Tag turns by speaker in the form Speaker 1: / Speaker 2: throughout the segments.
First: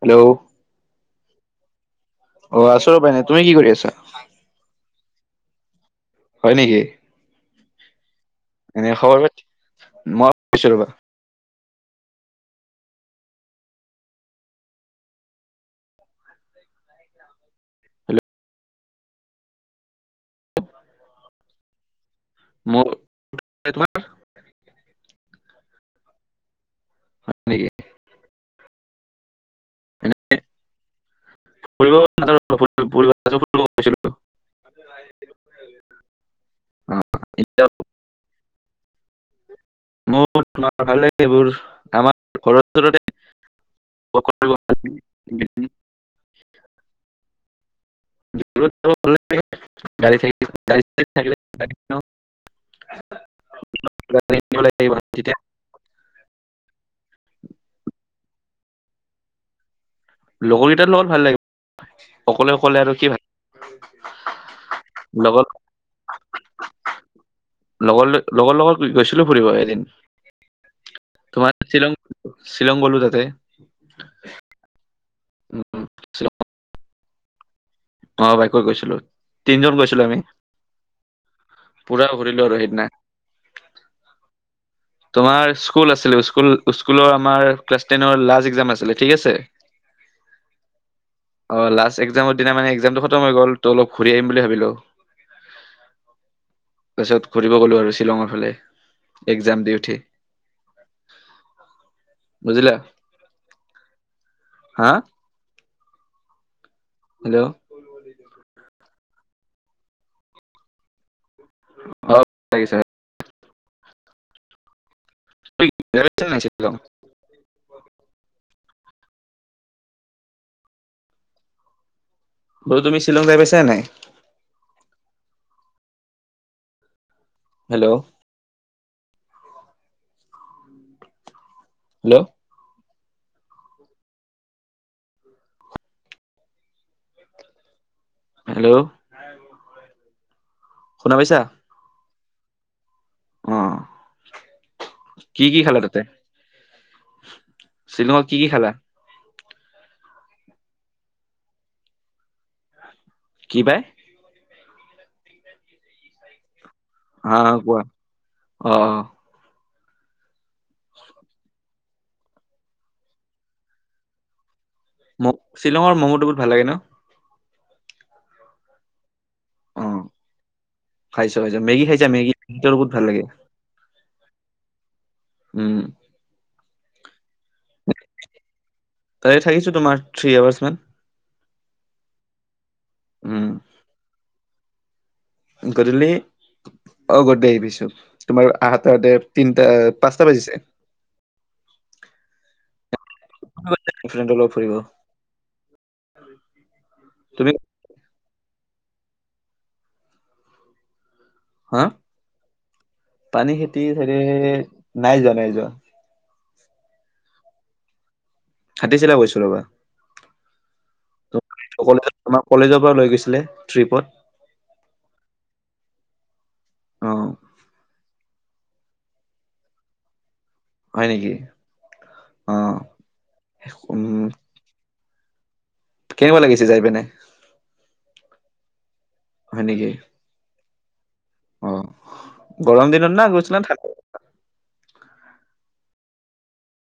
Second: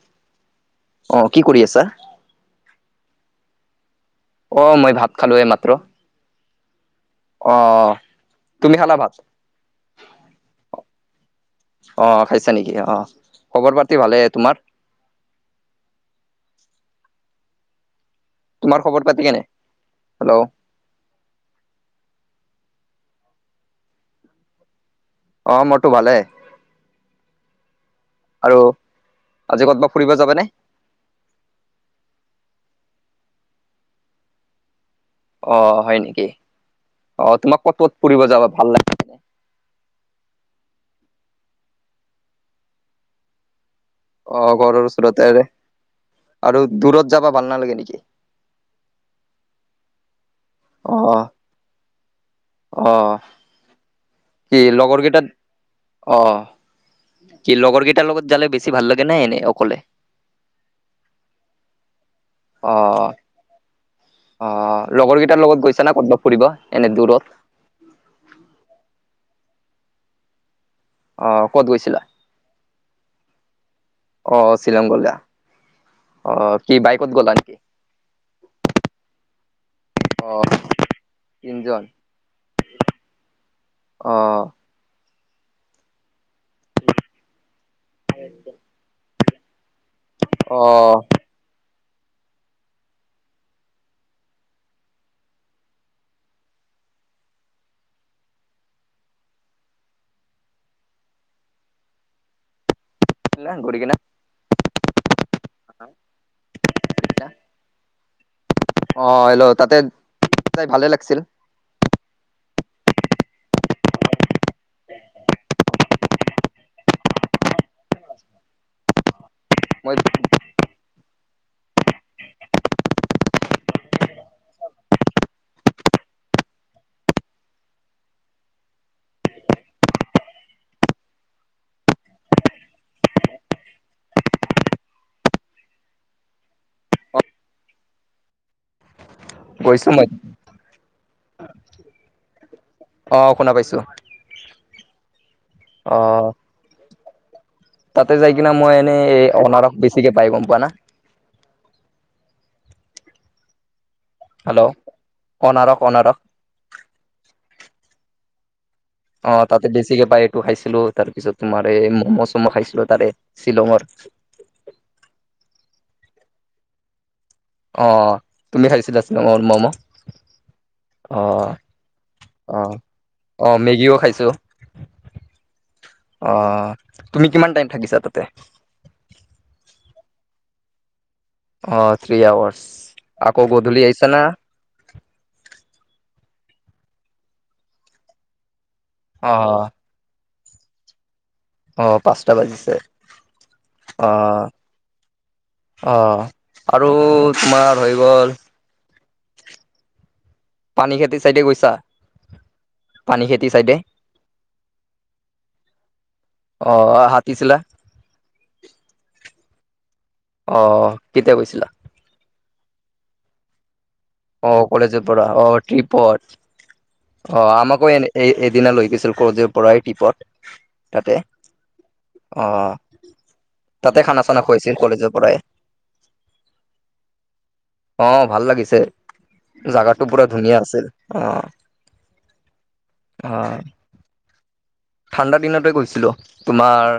Speaker 1: Hello
Speaker 2: অ কি কৰি আছা।
Speaker 1: অ আছো ৰবা এনেই তুমি কি কৰি আছা?
Speaker 2: অ মই ভাত খালোঁৱে এইমাত্ৰ।
Speaker 1: হয় নেকি
Speaker 2: তুমি
Speaker 1: এনে
Speaker 2: খালা ভাত?
Speaker 1: খবৰ পাতি মই কৈছো ৰবা।
Speaker 2: অ খাইছা নেকি অ খবৰ পাতি ভালে, তোমাৰ?
Speaker 1: হেল্ল'
Speaker 2: তোমাৰ খবৰ পাতি কেনে হেল্ল'-
Speaker 1: মোৰ- সেই তোমাৰ
Speaker 2: অ মোৰতো ভালে
Speaker 1: হয় নেকি
Speaker 2: আৰু আজি ক'তবাত ফুৰিব
Speaker 1: এনে
Speaker 2: যাবা নে?
Speaker 1: [unintelligible]
Speaker 2: অ হয় নেকি অ তোমাক ক'ত কত ফুৰিব যাবা ভাল।
Speaker 1: মোৰ তোমাৰ ভালে এইবোৰ আমাৰ ঘৰ ওচৰতে -
Speaker 2: অহ ঘৰৰ ওচৰতেৰে
Speaker 1: লাগে।
Speaker 2: আৰু দূৰত যাবা ভাল নালাগে নেকি?
Speaker 1: [unintelligible] গাড়ী চাড়ী, গাড়ী
Speaker 2: অ
Speaker 1: চাড়ী থাকিলে পাৰি ন?
Speaker 2: অ
Speaker 1: গাড়ী
Speaker 2: কি
Speaker 1: কিনিব লাগিব।
Speaker 2: লগৰ কেইটাত-
Speaker 1: তেতিয়া
Speaker 2: অ কি লগৰ কেইটাৰ লগত জালে বেছি ভাল লাগে নে এনেই অকলে?
Speaker 1: লগৰকেইটাৰ লগত ভাল লাগে অকলে
Speaker 2: অ
Speaker 1: অকলে আৰু কি ভাল।
Speaker 2: অ লগৰ কেইটাৰ লগত গৈছা না ক'তবা ফুৰিবা এনে দূৰত?
Speaker 1: লগৰ লগৰ লগত গৈছিলো ফুৰিব এদিন।
Speaker 2: আহ
Speaker 1: তোমাৰ
Speaker 2: ক'ত
Speaker 1: শ্বিলং
Speaker 2: গৈছিলা?
Speaker 1: শ্বিলং গ'লো তাতে
Speaker 2: অহ শ্বিলং গলা।
Speaker 1: উম,
Speaker 2: অ কি বাইক'ত গ'ল নেকি?
Speaker 1: অ বাইকত গৈছিলো তিনজন গৈছিলো আমি।
Speaker 2: অ তিনজন
Speaker 1: পূৰা ঘূৰিলো আৰু সেইদিনা
Speaker 2: অ।
Speaker 1: তোমাৰ স্কুল আছিল স্কুলৰ আমাৰ ক্লাছ টেনৰ লাষ্ট একজাম আছিল ঠিক আছে।
Speaker 2: অ।
Speaker 1: অ লাষ্ট একজামৰ দিনা মানে একজামটো খতম হৈ গল ত অলপ ঘূৰি আহিম বুলি ভাবিলো। পাছত ঘূৰিব গলো আৰু শ্বিলঙৰ ফালে। একজাম দি উঠি বুজিলা।
Speaker 2: [unintelligible]
Speaker 1: হা।
Speaker 2: [unintelligible]
Speaker 1: হেল্ল'
Speaker 2: অ হেল্ল' তাতে [unintelligible] যাই ভালে লাগিছিল।
Speaker 1: অপ [unintelligible] লাগিছে। [unintelligible] [inaudible]
Speaker 2: মই [unintelligible]
Speaker 1: বাৰু তুমি শ্বিলং যাই পাইছা নাই। হেল্ল' হেল্ল' হেল্ল'
Speaker 2: গৈছা নাক
Speaker 1: শুনা পাইছা?
Speaker 2: অ শুনা পাইছো।
Speaker 1: কি কি খেলা
Speaker 2: অ
Speaker 1: তাতে?
Speaker 2: তাতে
Speaker 1: শ্বিলঙত
Speaker 2: যাই
Speaker 1: কি কি
Speaker 2: কিনা
Speaker 1: খালা
Speaker 2: মই এনেই এই অনাৰখ বেছিকে পাই গম পোৱা না।
Speaker 1: কি পায়?
Speaker 2: হেল্ল' অনাৰক অনাৰক।
Speaker 1: হা হা কোৱা? অ।
Speaker 2: অ তাতে বেছিকে পাই এইটো খাইছিলো তাৰ পিছত তোমাৰ এই ম'ম'-চম' খাইছিলো তাৰে শ্বিলঙৰ।
Speaker 1: ম শ্বিলঙৰ মম'টো বহুত ভাল লাগে ন?
Speaker 2: অ তুমি খাইছিলা শ্বিলংৰ ম'ম?
Speaker 1: অ', খাইছো খাইছো মেগী খাইছা মেগী
Speaker 2: অঅ
Speaker 1: টো বহুত ভাল লাগে।
Speaker 2: অ মেগীও খাইছো।
Speaker 1: উ।
Speaker 2: অ তুমি কিমান টাইম থাকিছা তাতে।
Speaker 1: তাৰে থাকিছো তোমাৰ থ্ৰী আৱাৰ্চ মান।
Speaker 2: অ থ্ৰী আৱাৰছ
Speaker 1: উম,
Speaker 2: আকৌ গধূলি আহিছা না?
Speaker 1: গধূলি অ গধূলি আহি পাইছোঁ। তোমাৰ আহা তাতে
Speaker 2: অ',
Speaker 1: তিনিটা পাঁচটা বাজিছে।
Speaker 2: আহ পাঁচটা বাজিছে
Speaker 1: ফ্ৰেণ্ডৰ
Speaker 2: আহ
Speaker 1: লগত ফুৰিব।
Speaker 2: আহ। আৰু
Speaker 1: তুমি
Speaker 2: তোমাৰ হৈ গ'ল। পানী খেতিৰ চাইডে গৈছা?
Speaker 1: হা পানী খেতিৰ চাইডে নাই যোৱা, নাই যোৱা।
Speaker 2: অ হাতীছিলা?
Speaker 1: হাতিছিলা গৈছোঁ ৰবা।
Speaker 2: অ কেতিয়া গৈছিলা?
Speaker 1: কলেজত আমাৰ কলেজৰ পৰা লৈ গৈছিলে ট্ৰিপত।
Speaker 2: অ কলেজ পৰা অ ট্ৰিপত অ আমাকো এনে, এই এদিনা লৈ গৈছিল কলেজৰ পৰাই ট্ৰিপত।
Speaker 1: হয়
Speaker 2: তাতে
Speaker 1: নেকি?
Speaker 2: আহ
Speaker 1: অ',
Speaker 2: তাতে
Speaker 1: উম,
Speaker 2: খানা-চানা খুৱাইছিল কলেজৰ পৰাই।
Speaker 1: কেনেকুৱা লাগিছে যাই পিনাই।
Speaker 2: অ ভাল লাগিছে
Speaker 1: হয় নেকি?
Speaker 2: জাগাটো পুৰা ধুনীয়া আছিল অ,
Speaker 1: অ গৰম দিনত না
Speaker 2: অ',
Speaker 1: গৈছিলা না ঠাণ্ডা
Speaker 2: ঠাণ্ডা দিনতে গৈছিলো তোমাৰ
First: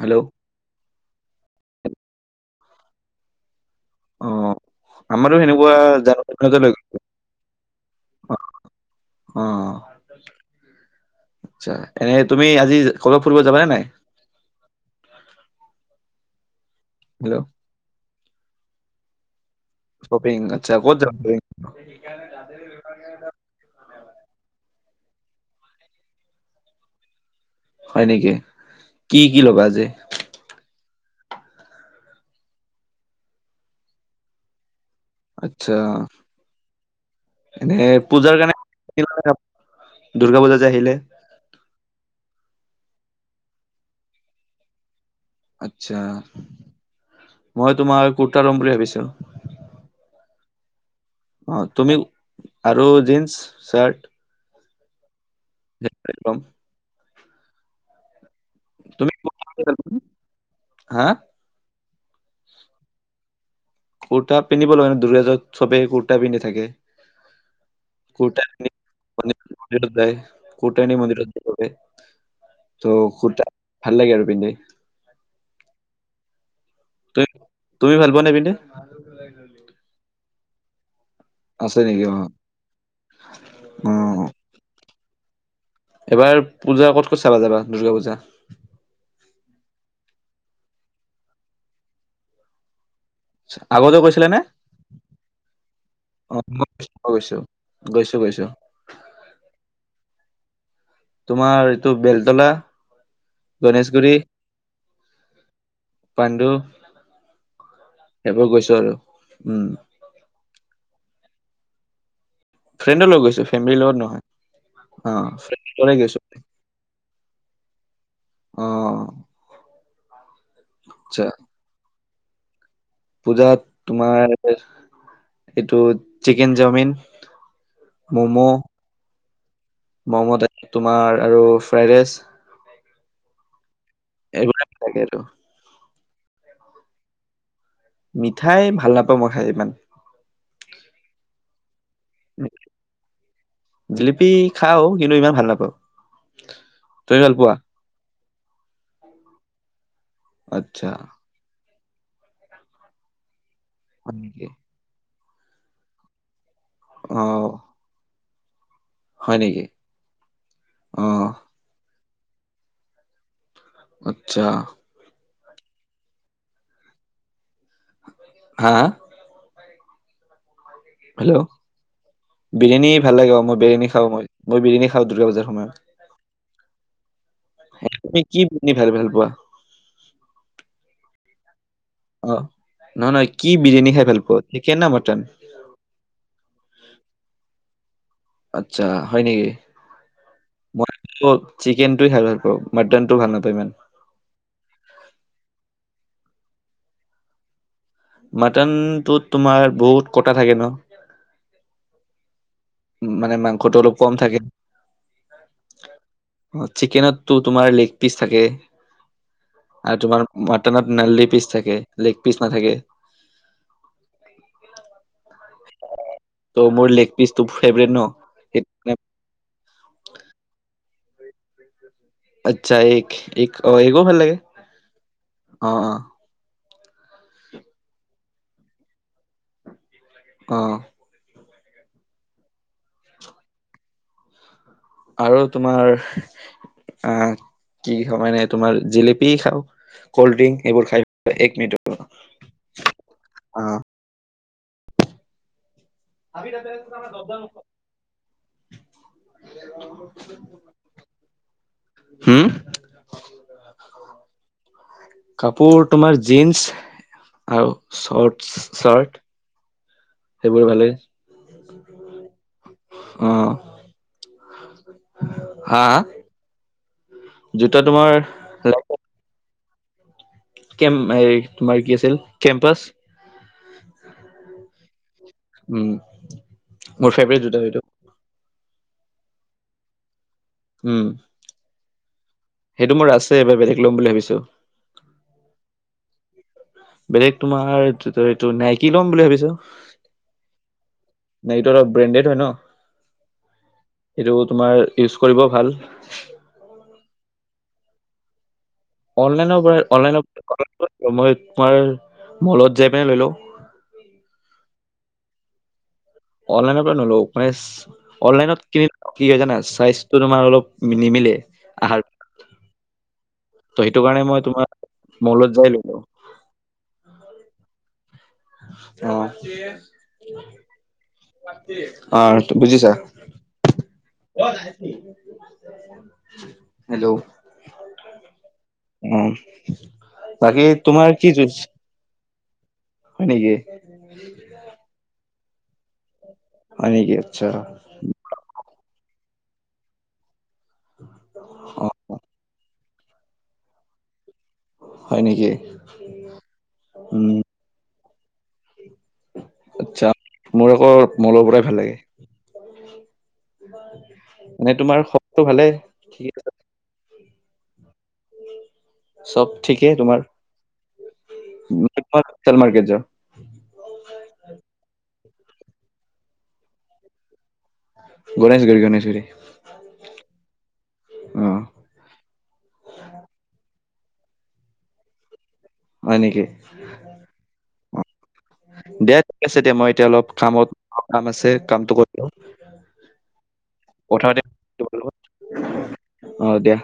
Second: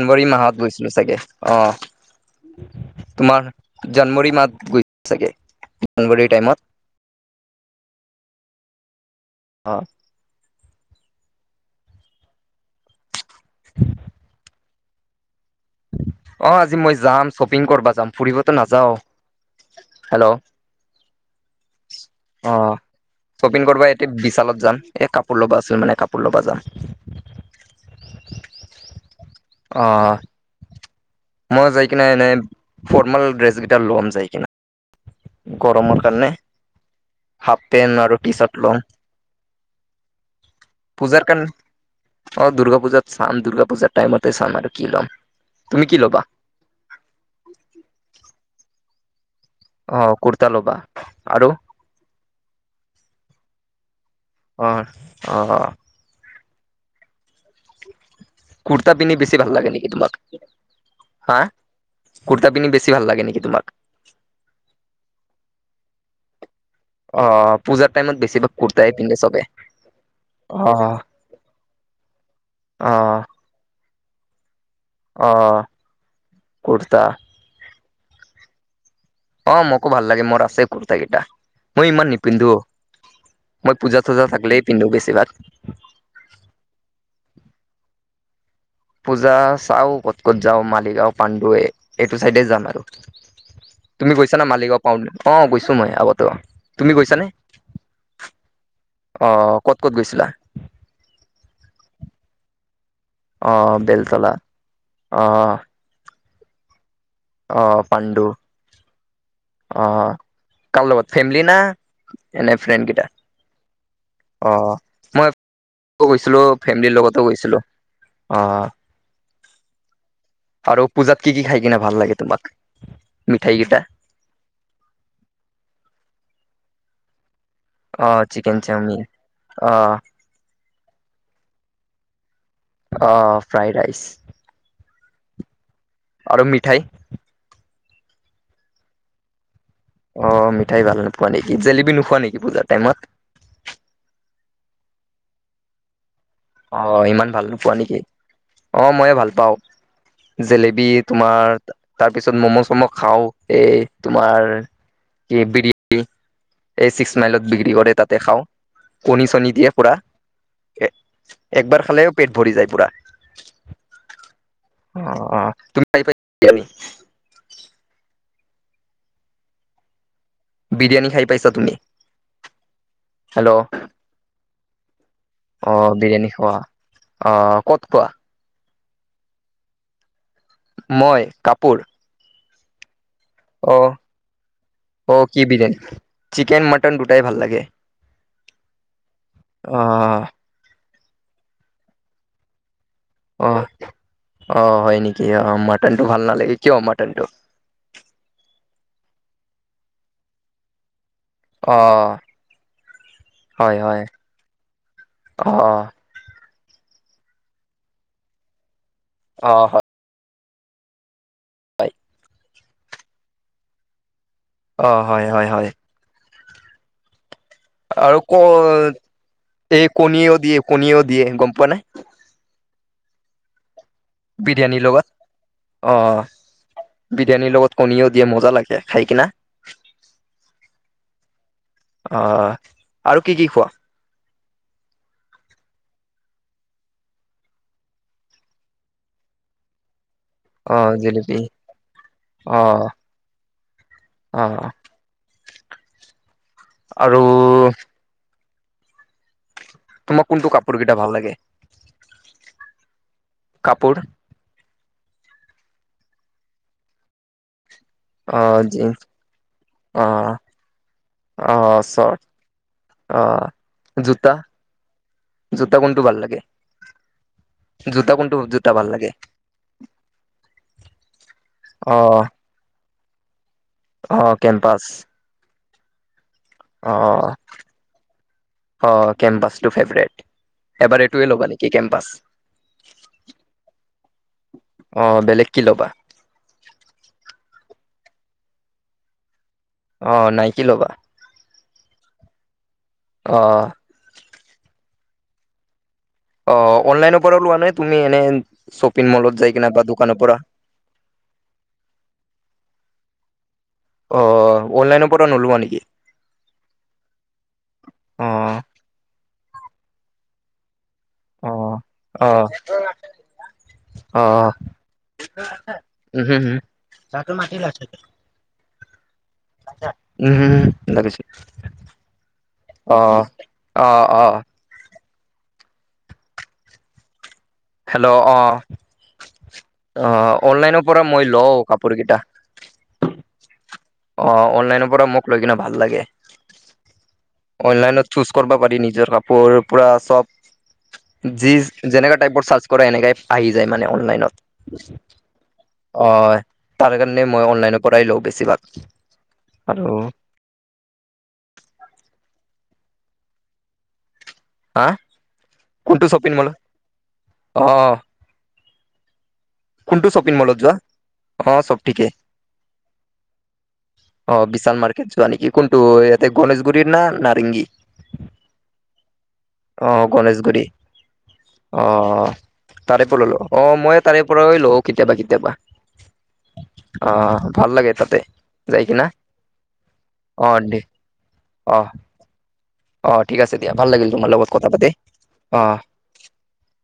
Speaker 1: হেল্ল'
Speaker 2: মাহত গৈছিলো চাগে। অঁ তোমাৰ জানুৱাৰী
Speaker 1: অ
Speaker 2: মাত গৈছে চাগে
Speaker 1: আমাৰো সেনেকুৱা জানুৱাৰী মানতে লৈ অ
Speaker 2: অ,
Speaker 1: আচ্ছা এনেই তুমি আজি ক'ৰবাত ফুৰিব যাবানে নাই?
Speaker 2: অ আজি মই যাম,
Speaker 1: হেল্ল'
Speaker 2: শ্বপিং কৰা যাম, ফুৰিবতো নাযাওঁ।
Speaker 1: শপিং আচ্ছা ক'ত যাবি।
Speaker 2: অ শ্বপিং কৰিব এতিয়া বিশালত যাম, এ কাপোৰ ল'বা আছিল মানে কাপোৰ ল'বা যাম।
Speaker 1: হয় নেকি কি-কি ল'বা
Speaker 2: অ
Speaker 1: আজি।
Speaker 2: মই যাই কিনা এনে ফৰ্মাল ড্ৰেছ কেইটা লম যাই কিনে।
Speaker 1: আচ্ছা
Speaker 2: গৰমৰ কাৰণে। হাফ
Speaker 1: এনে
Speaker 2: পেন্ট আৰু টি
Speaker 1: পূজাৰ
Speaker 2: চাৰ্ট ল'ম
Speaker 1: কাৰণে দূৰ্গা পূজা যে আহিলে,
Speaker 2: [unintelligible] অ দুৰ্গা পূজাত চাম দুৰ্গা পূজাৰ টাইমতে চাম আৰু কি ল'ম। তুমি কি
Speaker 1: আচ্ছা
Speaker 2: ল'বা
Speaker 1: মই তোমাৰ কুুৰ্তা লম বুলি ভাবিছোঁ।
Speaker 2: অ কুৰ্তা ল'বা। আৰু
Speaker 1: অ তুমি আৰু জিন্স, চাৰ্ট,
Speaker 2: হয় অ অ,
Speaker 1: [unintelligible]
Speaker 2: কুুৰ্তা
Speaker 1: তুমি
Speaker 2: পিন্ধি বেছি ভাল লাগে নেকি তোমাৰ হা, কুৰ্তা পিধি বেছি ভাল লাগে নেকি তোমাৰ।
Speaker 1: কুৰ্তা পিন্ধিব লাগে দূৰ্গ পূজাত চবে কুৰ্তা পিন্ধি থাকে।
Speaker 2: অ পূজাৰ টাইমত
Speaker 1: কুৰ্তা
Speaker 2: বেছিভাগ
Speaker 1: পিন্ধি
Speaker 2: কুৰ্তাই পিন্ধে চবে,
Speaker 1: [unintelligible] ভাল
Speaker 2: অ', অ',
Speaker 1: লাগে আৰু পিন্ধি।
Speaker 2: অ কুৰ্তা,
Speaker 1: তুম তুমি ভাল পোৱা নে পিন্ধি?
Speaker 2: অ মোক ভাল লাগে মোৰ আছে কুৰ্তা কেইটা।
Speaker 1: আছে
Speaker 2: মই
Speaker 1: নেকি
Speaker 2: ইমান
Speaker 1: অ
Speaker 2: নিপিন্ধো মই
Speaker 1: অ
Speaker 2: পূজা চজা থাকিলেই পিন্ধো বেছিভাগ।
Speaker 1: এবাৰ পূজা ক'ত ক'ত চাবা যাবা দুৰ্গা পূজা।
Speaker 2: পূজা চাও ক'ত ক'ত যাওঁ মালিগাঁও পাণ্ডুে এইটো চাইডে যাম আৰু
Speaker 1: আগতেও
Speaker 2: তুমি
Speaker 1: গৈছিলা নে?
Speaker 2: গৈছানা মালিগাঁও পাওঁ অ গৈছো মই আগতো
Speaker 1: অ মই
Speaker 2: তুমি গৈছানে?
Speaker 1: গৈছো। গৈছো গৈছো।
Speaker 2: অ ক'ত ক'ত গৈছিলা।
Speaker 1: তোমাৰ এইটো বেলতলা
Speaker 2: অ'
Speaker 1: গণেশগুৰি
Speaker 2: বেলতলা। অ' অ'।
Speaker 1: পাণ্ডু।
Speaker 2: অ পাণ্ডু
Speaker 1: এইবোৰ গৈছো আৰু উম
Speaker 2: আহ কাৰ লগত ফেমিলি না। এনে কেইটা?
Speaker 1: ফ্ৰেণ্ড লগ গৈছে ফেমিলিৰ লগত নহয়।
Speaker 2: অ
Speaker 1: অ
Speaker 2: মই
Speaker 1: ফ্ৰেণ্ডৰ লগত গৈছো।
Speaker 2: গৈছিলো ফেমিলিৰ লগতো গৈছিলো অ। আৰু পূজাত
Speaker 1: আচ্ছা
Speaker 2: কি কি খাই কিনে ভাল লাগে তোমাক? মিঠাই
Speaker 1: পূজাত
Speaker 2: কেইটা?
Speaker 1: তোমাৰ, এইটো চিকেন চাওমিন
Speaker 2: অ'
Speaker 1: ম'ম'
Speaker 2: চিকেন চাওমিন। অ'-
Speaker 1: ম'ম' তাতে তোমাৰ আৰু ফ্ৰাইড ৰাইচ
Speaker 2: অ' ফ্ৰাইড ৰাইচ,
Speaker 1: এইবিলাক থাকে আৰু
Speaker 2: আৰু মিঠাই
Speaker 1: মিঠাই ভাল নাপাওঁ মই খাই ইমান।
Speaker 2: অ' মিঠাই ভাল নোপোৱা নেকি? জেলেপি নোখোৱা নেকি পূজাৰ টাইমত?
Speaker 1: জিলেপি খাও, কিন্তু ইমান ভাল নাপাও।
Speaker 2: অ' ইমান ভাল নোপোৱা নেকি? অ' মইয়ে ভাল পাওঁ। জেলেবি
Speaker 1: আচ্ছা
Speaker 2: তোমাৰ, তাৰপিছত ম'ম' চম' খাও। এই
Speaker 1: হয়
Speaker 2: তোমাৰ,
Speaker 1: নেকি
Speaker 2: কি বিৰিয়ানী। এই
Speaker 1: অ
Speaker 2: ছিক্সমাইলত বিক্ৰী কৰে তাতে খাওঁ।
Speaker 1: হয়
Speaker 2: কণী-চণী
Speaker 1: নেকি
Speaker 2: দিয়ে পুৰা।
Speaker 1: অ
Speaker 2: একবাৰ খালেও পেট ভৰি যায় পুৰা।
Speaker 1: আচ্ছা।
Speaker 2: অ' অ' তুমি আহি পাইছা [unintelligible]
Speaker 1: হা?
Speaker 2: বিৰিয়ানি খাই
Speaker 1: হেল্ল'
Speaker 2: পাইছা তুমি?
Speaker 1: বিৰিয়ানী ভাল লাগে অ'। অ'
Speaker 2: হেল্ল'
Speaker 1: মই বিৰিয়ানি খাওঁ মই। মই বিৰিয়ানী খওঁ দুৰ্গা পূজাৰ সময়ত।
Speaker 2: অ' বিৰিয়ানী খোৱা? অ' ক'ত খোৱা?
Speaker 1: তুমি কি পিন্ধি ভাল-ভাল পোৱা?
Speaker 2: মই কাপোৰ
Speaker 1: অ', নহয় নহয় কি বিৰিয়ানী
Speaker 2: অ',
Speaker 1: খাই ভালপোৱা? চিকেন নে মটন?
Speaker 2: অ', কি বিৰিয়ানী চিকেন মটন দুটাই ভাল লাগে।
Speaker 1: আচ্ছা হয় নেকি!
Speaker 2: অহ।
Speaker 1: মই আকৌ চিকেনটো খাই ভাল পাওঁ। মাটনটো ভাল নাপাও
Speaker 2: অ',
Speaker 1: ইমান।
Speaker 2: অ' হয় নেকি? অ' মাটনটো ভাল নালাগে, কিয় মাটনটো!
Speaker 1: মাটনটোত তোমাৰ বহুত কটা থাকে ন?
Speaker 2: অ'।
Speaker 1: মানে মাংসটো
Speaker 2: হয়,
Speaker 1: অলপ
Speaker 2: হয়,
Speaker 1: কম থাকে।
Speaker 2: অ',
Speaker 1: অ' চিকেনততো তোমাৰ লেগ পিচ থাকে।
Speaker 2: অ' হয়।
Speaker 1: আৰু তোমাৰ মাটনত না লেপিচ থাকে! লেগ পিচ নাথাকে।
Speaker 2: অ' হয় হয় হয়।
Speaker 1: ত' মোৰ লেগ পিচটো ফেভৰেট ন?
Speaker 2: ক'ত?
Speaker 1: সেইকাৰণে
Speaker 2: এই কণীয়েও দিয়ে কণীয়েও দিয়ে। গম পোৱা নে?
Speaker 1: আচ্ছা এগ, অ' এগো ভাল লাগে।
Speaker 2: বিৰিয়ানীৰ লগত
Speaker 1: অ' অ'।
Speaker 2: বিৰিয়ানীৰ লগত কণীও দিয়ে। মজা লাগে খাই কিনা।
Speaker 1: অ'।
Speaker 2: অ' আৰু কি কি খোৱা?
Speaker 1: আৰু তোমাৰ। আ কি খাওঁ মানে তোমাৰ জেলেপি খাওঁ, ক'ল্ড ড্ৰিংক। এইবোৰ
Speaker 2: অ',
Speaker 1: খাই,
Speaker 2: জেলেপি
Speaker 1: এক মিনিট ৰ'বা। অ'।
Speaker 2: অ অ
Speaker 1: আমি তাতে একেটা কামে
Speaker 2: আৰু
Speaker 1: দহবাৰ নোচো
Speaker 2: তোমাক কোনটো কাপোৰ কিটা ভাল লাগে
Speaker 1: হম
Speaker 2: কাপোৰ?
Speaker 1: কাপোৰ তোমাৰ জিনচ আৰু চৰ্ট
Speaker 2: জিন্স
Speaker 1: চাৰ্ট
Speaker 2: অ'
Speaker 1: সেইবোৰ ভালেই
Speaker 2: অ'। অ' চৰ্ট। অ'। জোতা। জোতা
Speaker 1: হা
Speaker 2: কোনটো ভাল লাগে? জোতা কোনটো, জোতা ভাল লাগে?
Speaker 1: কেম, তোমাৰ
Speaker 2: অ
Speaker 1: কি আছিল কেম্পাছ।
Speaker 2: অ কেম্পাছ।
Speaker 1: উম।
Speaker 2: অ
Speaker 1: মোৰ ফেভৰেট জোতা সেইটো
Speaker 2: অ অ কেম্পাছটো ফেভৰেট। এবাৰ
Speaker 1: উম
Speaker 2: এইটোৱে ল'বা নেকি কেম্পাছ
Speaker 1: সেইটো মোৰ আছে এবাৰ বেলেগ লম বুলি ভাবিছো।
Speaker 2: অ বেলেগ কি ল'বা?
Speaker 1: বেলেগ তোমাৰ এইটোতো এইটো নাইকি ল'ম বুলি ভাবিছো।
Speaker 2: অ নাইকি ল'বা।
Speaker 1: নাইটো অলপ ব্ৰেণ্ডেড হয় ন।
Speaker 2: অ।
Speaker 1: এইটো তোমাৰ ইউজ কৰিব ভাল।
Speaker 2: অ অনলাইনৰ পৰা লোৱা নে তুমি এনে শ্বপিং মলত যাই
Speaker 1: অনলাইনৰ
Speaker 2: কিনে
Speaker 1: পৰা
Speaker 2: বা দোকানৰ
Speaker 1: অনলাইনৰ
Speaker 2: পৰা
Speaker 1: মই তোমাৰ মলত যাই পিনে লৈ লও।
Speaker 2: অ অনলাইনৰ পৰা নোলোৱা নেকি?
Speaker 1: অনলাইন পৰা নলও মানে
Speaker 2: অ
Speaker 1: অনলাইনত কিনি কি হয় জানা চাইজটো তোমাৰ অলপ নিমিলে।
Speaker 2: অ
Speaker 1: আহাৰ
Speaker 2: অ
Speaker 1: ত সেইটো কাৰণে মই তোমাৰ মৌলত যাই লৈ লও।
Speaker 2: উম হুম তাতো মাটি ওলাইছে-
Speaker 1: অ
Speaker 2: উহু লাগিছে
Speaker 1: অ বুজিছা।
Speaker 2: অ অ অ
Speaker 1: হেল্ল'
Speaker 2: হেল্ল' অ
Speaker 1: অ
Speaker 2: অহ
Speaker 1: বাকী
Speaker 2: অনলাইনৰ পৰা
Speaker 1: তোমাৰ কি
Speaker 2: মই
Speaker 1: যুজ
Speaker 2: লওঁ কা পোৰ কেইটা
Speaker 1: হয় নেকি?
Speaker 2: অ অনলাইনৰ পৰা মোক লৈ কিনে ভাল লাগে।
Speaker 1: হয় নেকি আতছা।
Speaker 2: চুচ কৰিব পাৰি নিজৰ কাপোৰ পুৰা চব যি
Speaker 1: অ
Speaker 2: যেনেকা চৰ্চ কৰা এনেকাই আহি যায় মানে অনলাইনত।
Speaker 1: হয় নেকি
Speaker 2: অ তাৰে কাৰণে
Speaker 1: উম
Speaker 2: মই অনলাইনৰ পৰাই লও বেছিভাগ। হেল্ল'
Speaker 1: আচ্ছা মোৰ আকৌ মলৰ পৰাই ভাল লাগে। মানে
Speaker 2: হা
Speaker 1: তোমাৰ শবটো ভালে
Speaker 2: কোনটো শ্বপিং
Speaker 1: ঠিকে আছে
Speaker 2: মলত অ
Speaker 1: চব ঠিকেই
Speaker 2: কোনটো
Speaker 1: তোমাৰ
Speaker 2: শ্বপিং মলত যোৱা অ', চব
Speaker 1: মানে
Speaker 2: ঠিকে
Speaker 1: তোমাৰ বিশাল মাৰ্কেট যাও
Speaker 2: অ বিশাল মাৰ্কেট যোৱা নেকি কোনটো ইয়াতে গনেশগুৰি না নাৰেংগী?
Speaker 1: গণেশগুৰি গণেশগুৰি
Speaker 2: অ গণেশগুৰি অ তাৰে পৰা ললো অ মই তাৰে পৰাই লও কেতিয়াবা কেতিয়াবা।
Speaker 1: হয় নেকি?
Speaker 2: অহ ভাল লাগে তাতে যাই কিনা
Speaker 1: দে ঠিক আছে দে মই এতিয়া অলপ
Speaker 2: অ
Speaker 1: কামত
Speaker 2: দে
Speaker 1: কাম আছে
Speaker 2: অ
Speaker 1: কামটো কৰি লও।
Speaker 2: অ ঠিক আছে দিয়া ভাল লাগিল তোমাৰ লগত কথা পাতি অ
Speaker 1: হয় দিয়া